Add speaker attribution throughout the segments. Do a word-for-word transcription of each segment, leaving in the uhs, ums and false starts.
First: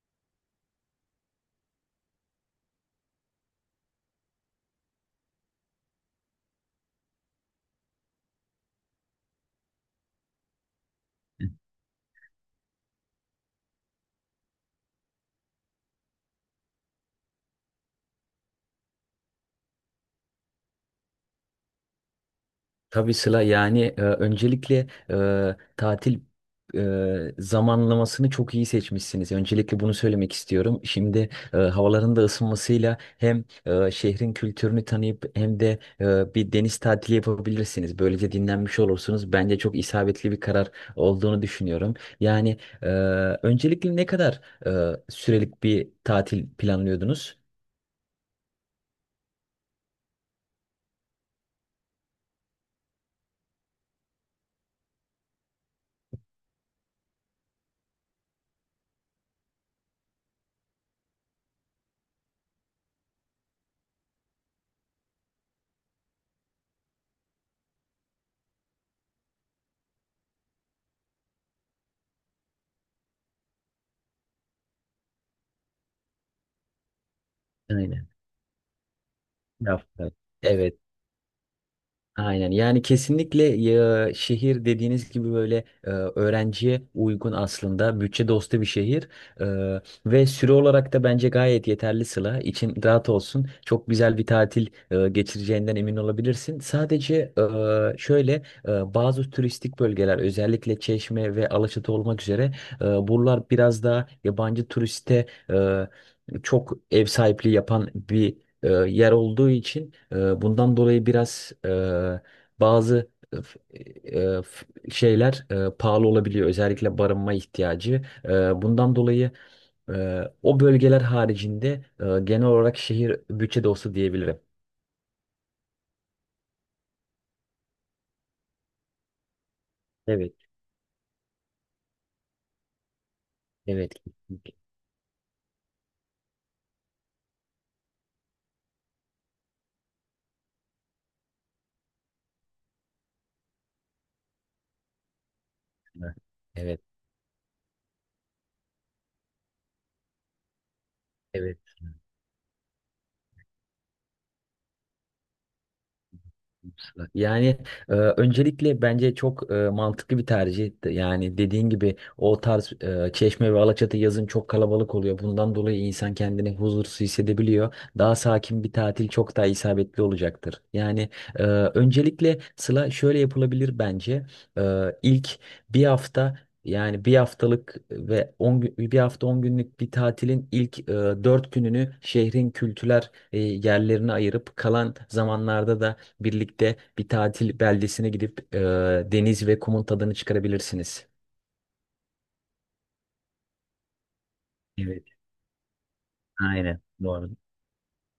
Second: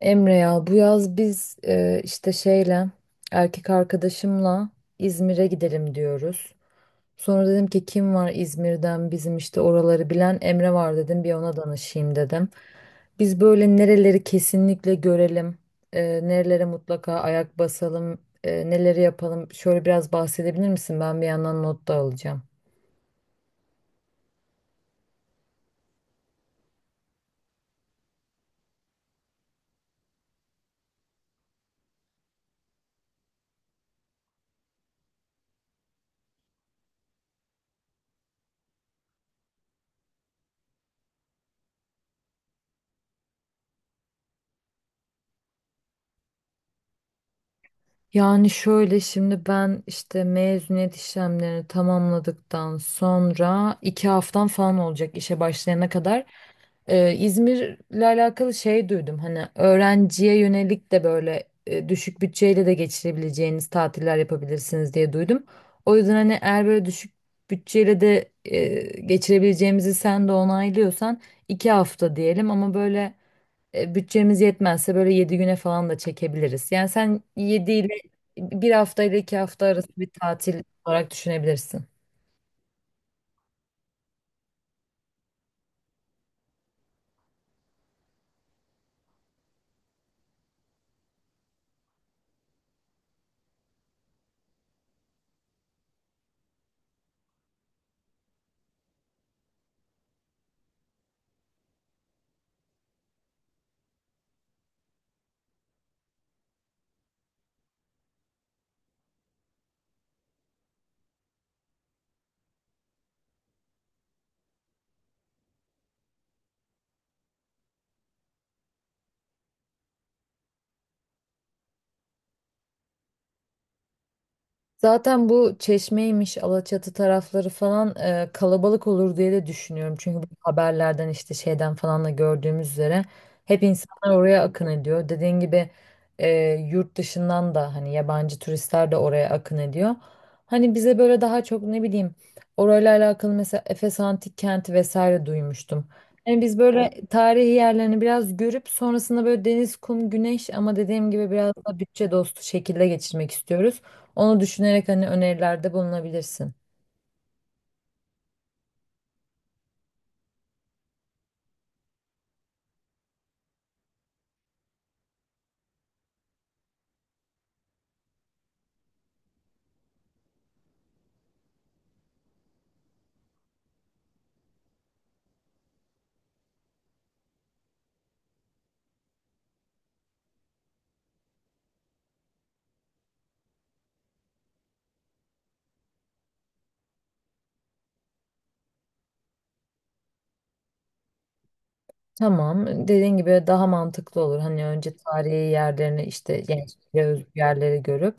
Speaker 1: Emre ya bu yaz biz e, işte şeyle erkek arkadaşımla İzmir'e gidelim diyoruz. Sonra dedim ki kim var İzmir'den bizim işte oraları bilen Emre var dedim bir ona danışayım dedim. Biz böyle nereleri kesinlikle görelim, e, nerelere mutlaka ayak basalım, e, neleri yapalım şöyle biraz bahsedebilir misin? Ben bir yandan not da alacağım.
Speaker 2: Tabii Sıla, yani e, öncelikle e, tatil e, zamanlamasını çok iyi seçmişsiniz. Öncelikle bunu söylemek istiyorum. Şimdi e, havaların da ısınmasıyla hem e, şehrin kültürünü tanıyıp hem de e, bir deniz tatili yapabilirsiniz. Böylece dinlenmiş olursunuz. Bence çok isabetli bir karar olduğunu düşünüyorum. Yani e, öncelikle ne kadar e, sürelik bir tatil planlıyordunuz?
Speaker 1: Yani şöyle şimdi ben işte mezuniyet işlemlerini tamamladıktan sonra iki haftam falan olacak işe başlayana kadar. Ee, İzmir'le alakalı şey duydum hani öğrenciye yönelik de böyle e, düşük bütçeyle de geçirebileceğiniz tatiller yapabilirsiniz diye duydum. O yüzden hani eğer böyle düşük bütçeyle de e, geçirebileceğimizi sen de onaylıyorsan iki hafta diyelim ama böyle e, bütçemiz yetmezse böyle yedi güne falan da çekebiliriz. Yani sen yedi ile
Speaker 2: Aynen.
Speaker 1: bir hafta ile iki hafta
Speaker 2: Bir
Speaker 1: arası bir
Speaker 2: hafta.
Speaker 1: tatil
Speaker 2: Evet.
Speaker 1: olarak düşünebilirsin.
Speaker 2: Aynen, yani kesinlikle ya, şehir dediğiniz gibi böyle e, öğrenciye uygun, aslında bütçe dostu bir şehir. E, ve süre olarak da bence gayet yeterli. Sıla, için rahat olsun, çok güzel bir tatil e, geçireceğinden emin olabilirsin. Sadece e, şöyle e, bazı turistik bölgeler, özellikle Çeşme ve Alaçatı olmak üzere, e, buralar biraz daha yabancı turiste e, çok ev sahipliği yapan bir e, yer olduğu için, e, bundan dolayı biraz e, bazı e, f- e, f- şeyler e, pahalı olabiliyor. Özellikle barınma ihtiyacı. E, bundan dolayı e, o bölgeler haricinde e, genel olarak şehir bütçede olsa diyebilirim.
Speaker 1: Zaten bu Çeşme'ymiş, Alaçatı tarafları falan e, kalabalık olur diye de düşünüyorum. Çünkü bu
Speaker 2: Evet,
Speaker 1: haberlerden işte şeyden falan da gördüğümüz üzere hep
Speaker 2: evet,
Speaker 1: insanlar oraya
Speaker 2: kesinlikle.
Speaker 1: akın ediyor. Dediğin gibi e, yurt dışından da hani yabancı turistler de oraya akın ediyor. Hani bize böyle daha çok ne bileyim orayla alakalı mesela Efes Antik Kenti vesaire duymuştum. Yani biz böyle
Speaker 2: Evet,
Speaker 1: evet, tarihi yerlerini biraz görüp sonrasında böyle deniz, kum, güneş ama dediğim gibi biraz
Speaker 2: evet.
Speaker 1: da bütçe dostu şekilde geçirmek istiyoruz. Onu düşünerek hani önerilerde bulunabilirsin.
Speaker 2: Yani e, öncelikle bence çok e, mantıklı bir tercih. Yani dediğin gibi o tarz, e, Çeşme ve Alaçatı yazın çok kalabalık oluyor. Bundan dolayı insan kendini huzursuz hissedebiliyor. Daha sakin bir tatil çok daha isabetli olacaktır. Yani e, öncelikle Sıla şöyle yapılabilir bence. E, ilk bir hafta, yani bir haftalık ve on gün, bir hafta on günlük bir tatilin ilk e, dört gününü şehrin kültürel e, yerlerine ayırıp, kalan zamanlarda da birlikte bir tatil beldesine gidip e, deniz ve kumun tadını çıkarabilirsiniz.
Speaker 1: Tamam, dediğin gibi daha mantıklı olur. Hani önce
Speaker 2: Evet.
Speaker 1: tarihi yerlerini işte
Speaker 2: Aynen.
Speaker 1: gençliğe özgü
Speaker 2: Doğru.
Speaker 1: yerleri görüp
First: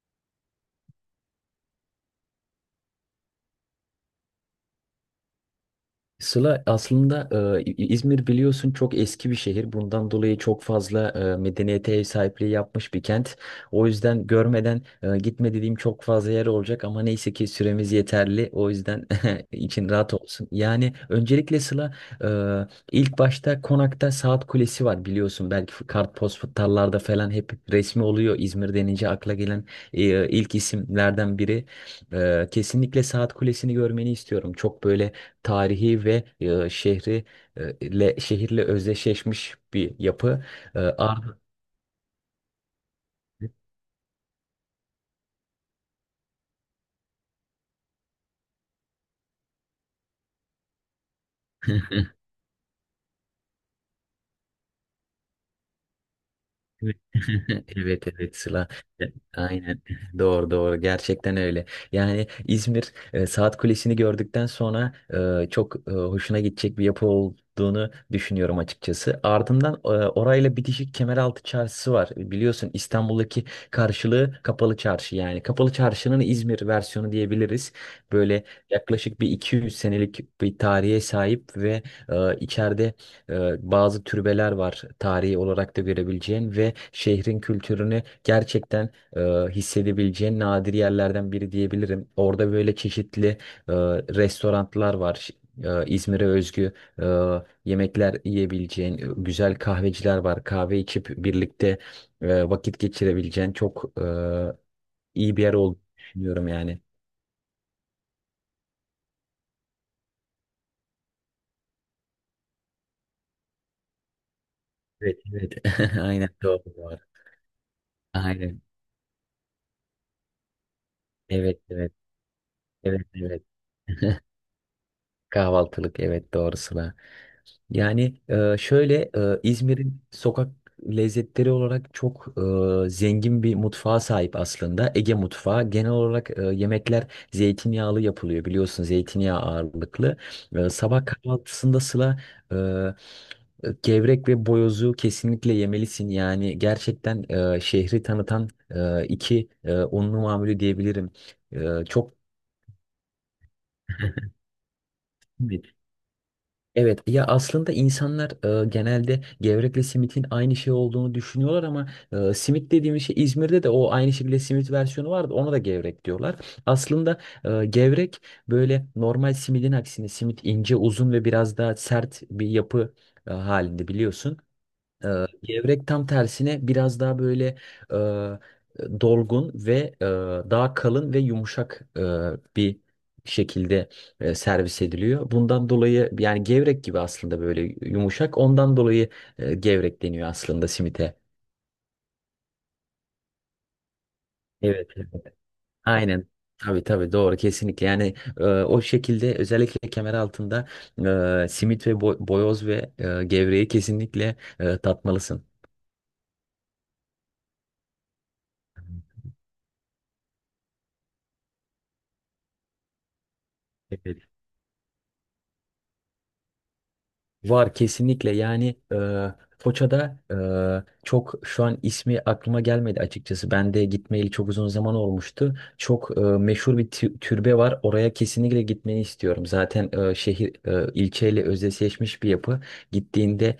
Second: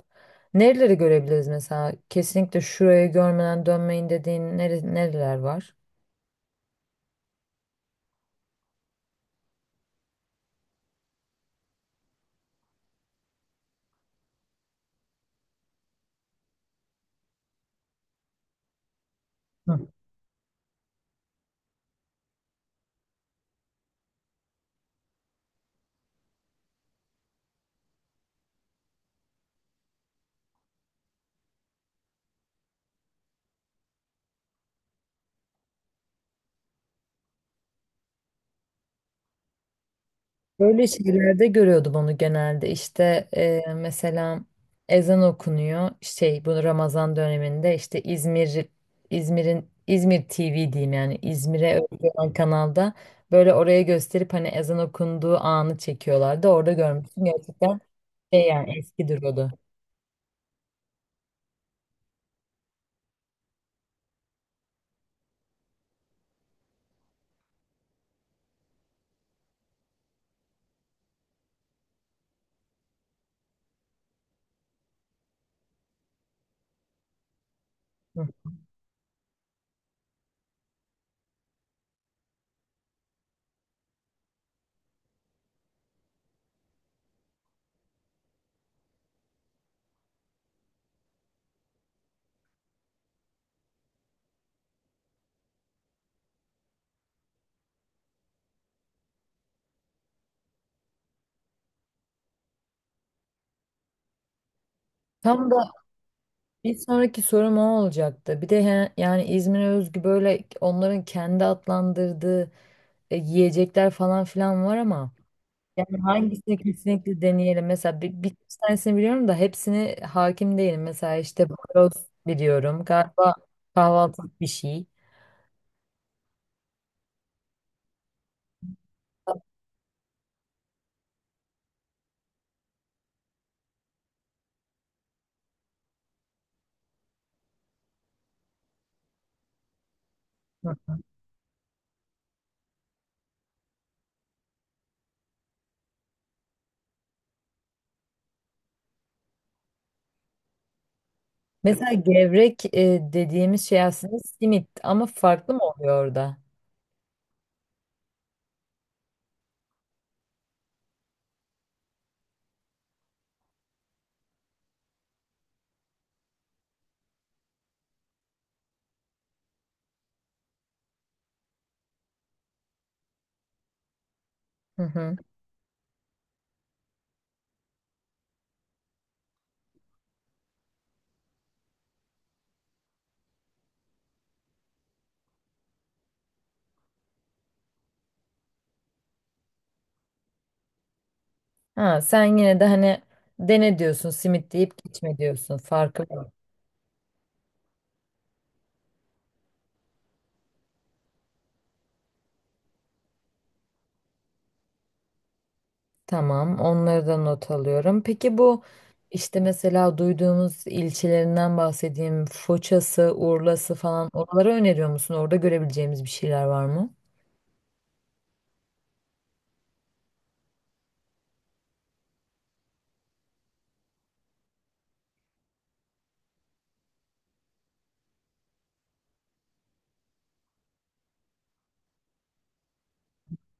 Speaker 1: nereleri görebiliriz mesela? Kesinlikle şurayı görmeden dönmeyin dediğin nere- nereler var?
Speaker 2: Sıla, aslında e, İzmir, biliyorsun, çok eski bir şehir. Bundan dolayı çok fazla e, medeniyete ev sahipliği yapmış bir kent. O yüzden görmeden e, gitme dediğim çok fazla yer olacak, ama neyse ki süremiz yeterli. O yüzden
Speaker 1: Hı.
Speaker 2: için rahat olsun. Yani öncelikle Sıla, e, ilk başta Konak'ta Saat Kulesi var, biliyorsun. Belki kartpostallarda falan hep resmi oluyor. İzmir denince akla gelen e, ilk isimlerden biri. E, kesinlikle Saat Kulesi'ni görmeni istiyorum. Çok böyle tarihi ve e, şehri e, ile şehirle özdeşleşmiş bir yapı. E,
Speaker 1: Böyle
Speaker 2: Ar-
Speaker 1: şeylerde görüyordum onu genelde. İşte e, mesela ezan okunuyor. Şey bu Ramazan döneminde işte İzmir İzmir'in İzmir T V diyeyim yani İzmir'e özgü olan kanalda böyle oraya gösterip hani ezan okunduğu anı çekiyorlardı. Orada
Speaker 2: Evet
Speaker 1: görmüştüm gerçekten
Speaker 2: evet, evet,
Speaker 1: şey
Speaker 2: Sıla.
Speaker 1: yani
Speaker 2: E,
Speaker 1: eski duruyordu.
Speaker 2: Aynen doğru, doğru, gerçekten öyle. Yani İzmir, e, Saat Kulesi'ni gördükten sonra e, çok e, hoşuna gidecek bir yapı olduğunu düşünüyorum açıkçası. Ardından e, orayla bitişik Kemeraltı Çarşısı var. Biliyorsun, İstanbul'daki karşılığı Kapalı Çarşı, yani. Kapalı Çarşı'nın İzmir versiyonu diyebiliriz.
Speaker 1: Hı.
Speaker 2: Böyle yaklaşık bir iki yüz senelik bir tarihe sahip ve e, içeride e, bazı türbeler var, tarihi olarak da görebileceğin ve şehrin kültürünü gerçekten e, hissedebileceğin nadir yerlerden biri diyebilirim. Orada böyle çeşitli e, restoranlar var. Ş- e, İzmir'e özgü e, yemekler yiyebileceğin, e, güzel kahveciler var. Kahve içip birlikte e, vakit geçirebileceğin çok e, iyi bir
Speaker 1: Tam
Speaker 2: yer
Speaker 1: da
Speaker 2: olduğunu düşünüyorum,
Speaker 1: bir
Speaker 2: yani.
Speaker 1: sonraki sorum o olacaktı. Bir de he- yani İzmir'e özgü böyle onların kendi adlandırdığı e, yiyecekler falan filan var ama
Speaker 2: Evet, evet.
Speaker 1: yani
Speaker 2: Aynen,
Speaker 1: hangisini
Speaker 2: doğru, doğru.
Speaker 1: kesinlikle deneyelim. Mesela bir, bir
Speaker 2: Aynen.
Speaker 1: tanesini biliyorum da hepsini hakim değilim. Mesela işte
Speaker 2: Evet, evet.
Speaker 1: baros biliyorum.
Speaker 2: Evet,
Speaker 1: Galiba
Speaker 2: evet.
Speaker 1: kahvaltılık bir şey.
Speaker 2: Kahvaltılık, evet, doğrusuna. Yani e, şöyle e, İzmir'in sokak lezzetleri olarak çok e, zengin bir mutfağa sahip aslında. Ege mutfağı. Genel olarak e, yemekler zeytinyağlı yapılıyor, biliyorsun, zeytinyağı ağırlıklı. E,
Speaker 1: Hı.
Speaker 2: sabah kahvaltısında Sıla, e, gevrek ve boyozu kesinlikle yemelisin. Yani gerçekten e, şehri tanıtan e, iki e, unlu mamulü diyebilirim. E,
Speaker 1: Mesela
Speaker 2: çok
Speaker 1: gevrek e, dediğimiz şey aslında simit ama farklı mı oluyor orada?
Speaker 2: Evet, ya, aslında insanlar e, genelde gevrekle simitin aynı şey olduğunu düşünüyorlar, ama e, simit dediğimiz şey, İzmir'de de o aynı şekilde simit versiyonu vardı, ona da gevrek diyorlar. Aslında e, gevrek, böyle normal simidin aksine, simit ince uzun ve biraz daha sert bir yapı e, halinde, biliyorsun.
Speaker 1: Hı hı.
Speaker 2: Ee, gevrek tam tersine biraz daha böyle e, dolgun ve e, daha kalın ve yumuşak e, bir şekilde e, servis ediliyor. Bundan dolayı yani gevrek gibi, aslında böyle yumuşak. Ondan dolayı e, gevrek deniyor aslında simite.
Speaker 1: Ha, sen yine de hani dene diyorsun simit deyip
Speaker 2: Evet,
Speaker 1: geçme
Speaker 2: evet.
Speaker 1: diyorsun. Farkı
Speaker 2: Aynen.
Speaker 1: var.
Speaker 2: Tabii, tabii, doğru, kesinlikle, yani e, o şekilde, özellikle kemer altında e, simit ve bo- boyoz ve e, gevreği kesinlikle e, tatmalısın.
Speaker 1: Tamam, onları da not alıyorum. Peki bu işte mesela duyduğumuz ilçelerinden bahsedeyim. Foça'sı, Urla'sı falan
Speaker 2: Evet.
Speaker 1: oraları öneriyor musun? Orada görebileceğimiz bir şeyler var mı?
Speaker 2: Var, kesinlikle, yani e, Foça'da e, çok, şu an ismi aklıma gelmedi açıkçası. Ben de gitmeyeli çok uzun zaman olmuştu. Çok e, meşhur bir tü- türbe var. Oraya kesinlikle gitmeni istiyorum. Zaten e, şehir, e, ilçeyle özdeşleşmiş bir yapı. Gittiğinde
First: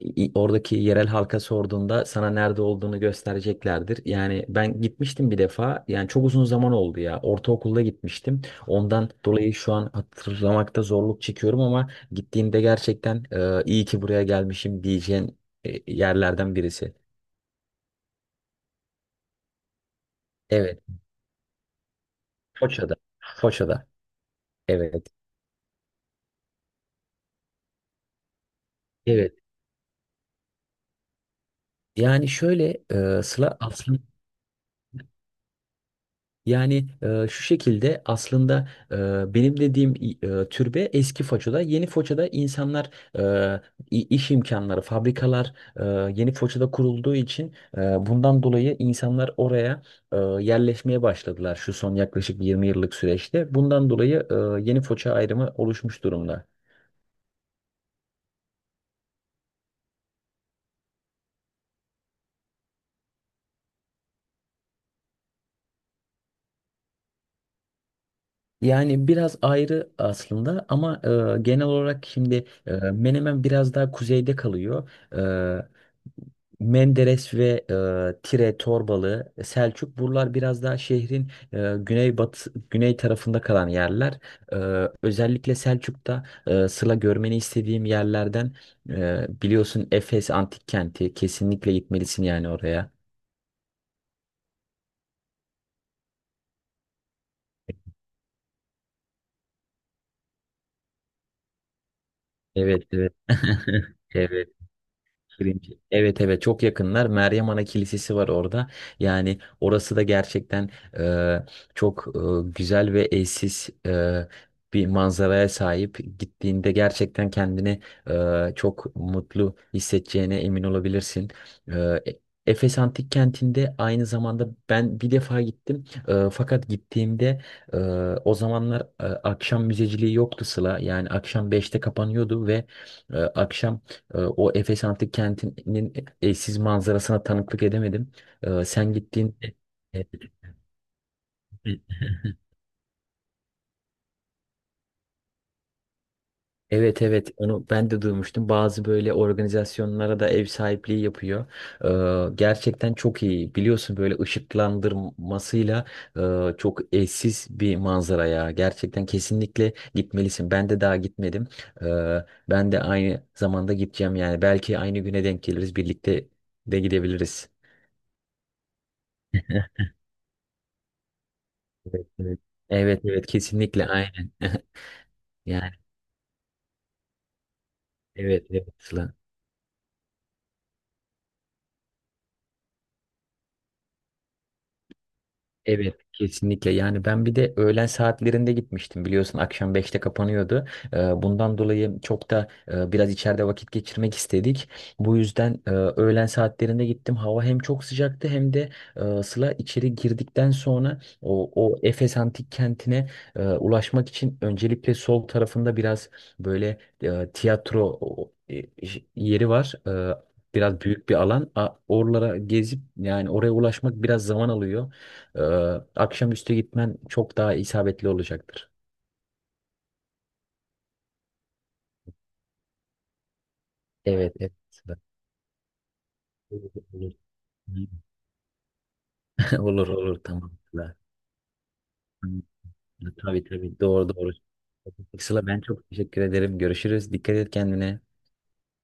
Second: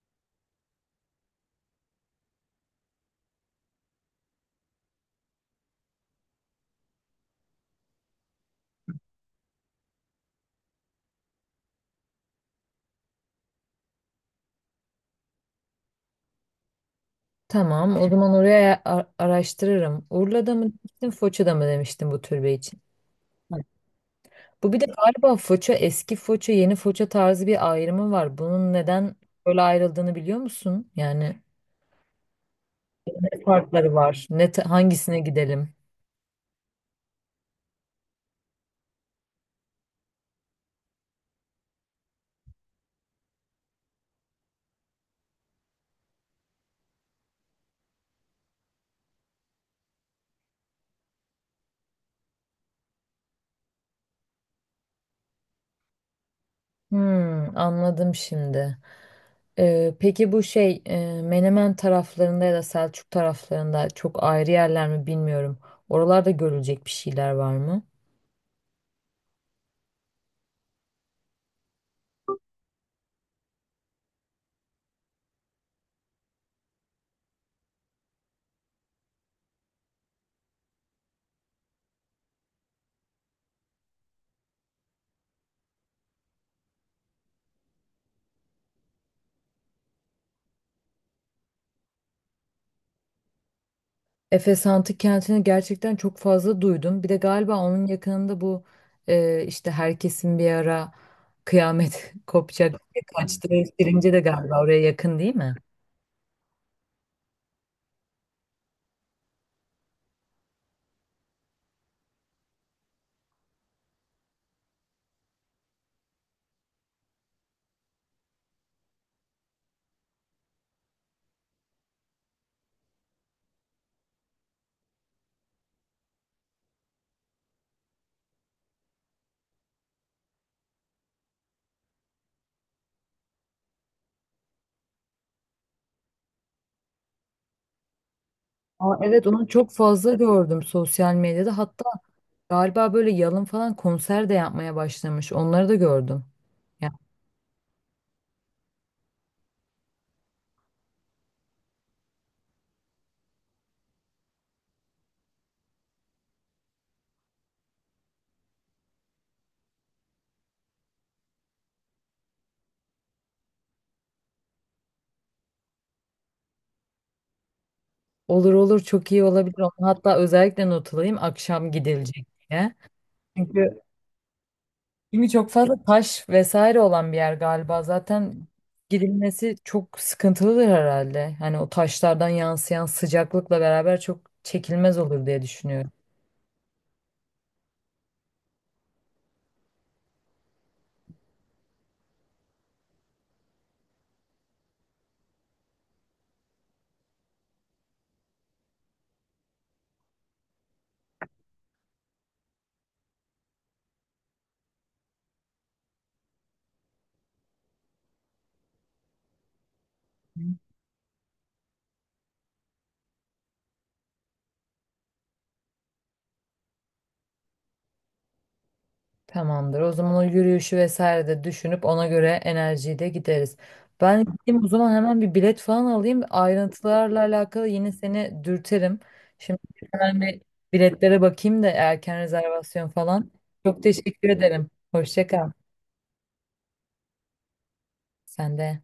Speaker 2: i- oradaki yerel halka sorduğunda sana nerede olduğunu göstereceklerdir. Yani ben gitmiştim bir defa. Yani çok uzun zaman oldu ya. Ortaokulda gitmiştim. Ondan dolayı şu an hatırlamakta zorluk çekiyorum, ama gittiğimde gerçekten e, iyi ki buraya gelmişim diyeceğin e, yerlerden birisi.
Speaker 1: Tamam, o zaman oraya a- araştırırım. Urla'da mı
Speaker 2: Evet.
Speaker 1: demiştin, Foça'da mı demiştin bu türbe için?
Speaker 2: Foça'da. Foça'da.
Speaker 1: Bu bir de
Speaker 2: Evet.
Speaker 1: galiba Foça, eski Foça, yeni Foça tarzı bir ayrımı var. Bunun neden
Speaker 2: Evet.
Speaker 1: böyle ayrıldığını biliyor musun? Yani
Speaker 2: Yani şöyle e,
Speaker 1: ne
Speaker 2: Sıla
Speaker 1: farkları
Speaker 2: aslında
Speaker 1: var? Ne, ta- hangisine gidelim?
Speaker 2: Yani e, şu şekilde aslında, e, benim dediğim e, türbe eski Foça'da. Yeni Foça'da insanlar, e, i- iş imkanları, fabrikalar e, yeni Foça'da kurulduğu için, e, bundan dolayı insanlar oraya e, yerleşmeye başladılar şu son yaklaşık yirmi yıllık süreçte. Bundan dolayı e, yeni Foça ayrımı oluşmuş durumda.
Speaker 1: Hmm, anladım şimdi. Ee, peki bu şey e, Menemen taraflarında ya da Selçuk taraflarında çok ayrı yerler mi bilmiyorum. Oralarda görülecek bir şeyler var mı?
Speaker 2: Yani biraz ayrı aslında, ama e, genel olarak şimdi e, Menemen biraz daha kuzeyde kalıyor. E, Menderes ve e, Tire, Torbalı, Selçuk buralar biraz daha şehrin e, güneybatı, güney tarafında kalan yerler. E, Özellikle Selçuk'ta, e, Sıla, görmeni istediğim yerlerden, e, biliyorsun, Efes Antik Kenti, kesinlikle gitmelisin yani oraya.
Speaker 1: Efes Antik Kenti'ni gerçekten çok fazla duydum. Bir de galiba onun yakınında bu e, işte herkesin bir ara kıyamet kopacak
Speaker 2: Evet,
Speaker 1: diye
Speaker 2: evet.
Speaker 1: kaçtığı Şirince de
Speaker 2: Evet.
Speaker 1: galiba oraya yakın değil mi?
Speaker 2: Cringe. Evet, evet, çok yakınlar. Meryem Ana Kilisesi var orada. Yani orası da gerçekten e, çok e, güzel ve eşsiz e, bir manzaraya sahip. Gittiğinde gerçekten kendini e, çok mutlu hissedeceğine emin olabilirsin. E, E- Efes Antik Kenti'nde aynı zamanda ben bir defa gittim. E, fakat gittiğimde e, o zamanlar e, akşam müzeciliği yoktu, Sıla. Yani akşam beşte kapanıyordu ve e, akşam ee, o Efes Antik Kenti'nin eşsiz manzarasına tanıklık edemedim. Ee, Sen
Speaker 1: Aa, evet onu
Speaker 2: gittiğinde
Speaker 1: çok
Speaker 2: e, e,
Speaker 1: fazla gördüm sosyal medyada. Hatta galiba böyle yalın falan konser de yapmaya başlamış. Onları da gördüm.
Speaker 2: Evet, evet, onu ben de duymuştum. Bazı böyle organizasyonlara da ev sahipliği yapıyor. Ee, gerçekten çok iyi. Biliyorsun, böyle ışıklandırmasıyla e, çok eşsiz bir manzara ya. Gerçekten kesinlikle gitmelisin. Ben de daha gitmedim. Ee, ben de aynı zamanda gideceğim yani. Belki aynı güne denk geliriz. Birlikte de gidebiliriz.
Speaker 1: Olur olur, çok iyi olabilir. Onu hatta özellikle not alayım akşam
Speaker 2: Evet,
Speaker 1: gidilecek
Speaker 2: evet.
Speaker 1: diye.
Speaker 2: Evet, evet,
Speaker 1: Çünkü,
Speaker 2: kesinlikle, aynen.
Speaker 1: çünkü çok
Speaker 2: Yani
Speaker 1: fazla taş vesaire olan bir yer galiba. Zaten
Speaker 2: evet, evet, Sıla.
Speaker 1: gidilmesi çok sıkıntılıdır herhalde. Hani o taşlardan yansıyan sıcaklıkla beraber çok çekilmez olur diye düşünüyorum.
Speaker 2: Evet, kesinlikle, yani ben bir de öğlen saatlerinde gitmiştim, biliyorsun, akşam beşte kapanıyordu. Ee, bundan dolayı çok da e, biraz içeride vakit geçirmek istedik, bu yüzden e, öğlen saatlerinde gittim, hava hem çok sıcaktı, hem de e, Sıla, içeri girdikten sonra o, o Efes Antik Kenti'ne e, ulaşmak için, öncelikle sol tarafında biraz böyle e, tiyatro o- e, yeri var. E, Biraz büyük bir alan. A- Oralara gezip, yani oraya ulaşmak biraz zaman alıyor. Ee, Akşamüstü gitmen çok daha isabetli olacaktır.
Speaker 1: Tamamdır. O zaman o yürüyüşü vesaire de düşünüp ona göre enerjiyi de gideriz. Ben
Speaker 2: Evet, evet.
Speaker 1: gideyim o zaman hemen bir bilet falan alayım.
Speaker 2: Olur, olur.
Speaker 1: Ayrıntılarla alakalı yine seni dürterim. Şimdi
Speaker 2: Olur,
Speaker 1: hemen
Speaker 2: olur,
Speaker 1: bir
Speaker 2: tamam, Sıla.
Speaker 1: biletlere bakayım da erken
Speaker 2: Hmm.
Speaker 1: rezervasyon falan.
Speaker 2: Tabii, tabii,
Speaker 1: Çok
Speaker 2: doğru,
Speaker 1: teşekkür
Speaker 2: doğru.
Speaker 1: ederim. Hoşça
Speaker 2: Sıla,
Speaker 1: kal.
Speaker 2: ben çok teşekkür ederim. Görüşürüz. Dikkat et kendine.
Speaker 1: Sen de.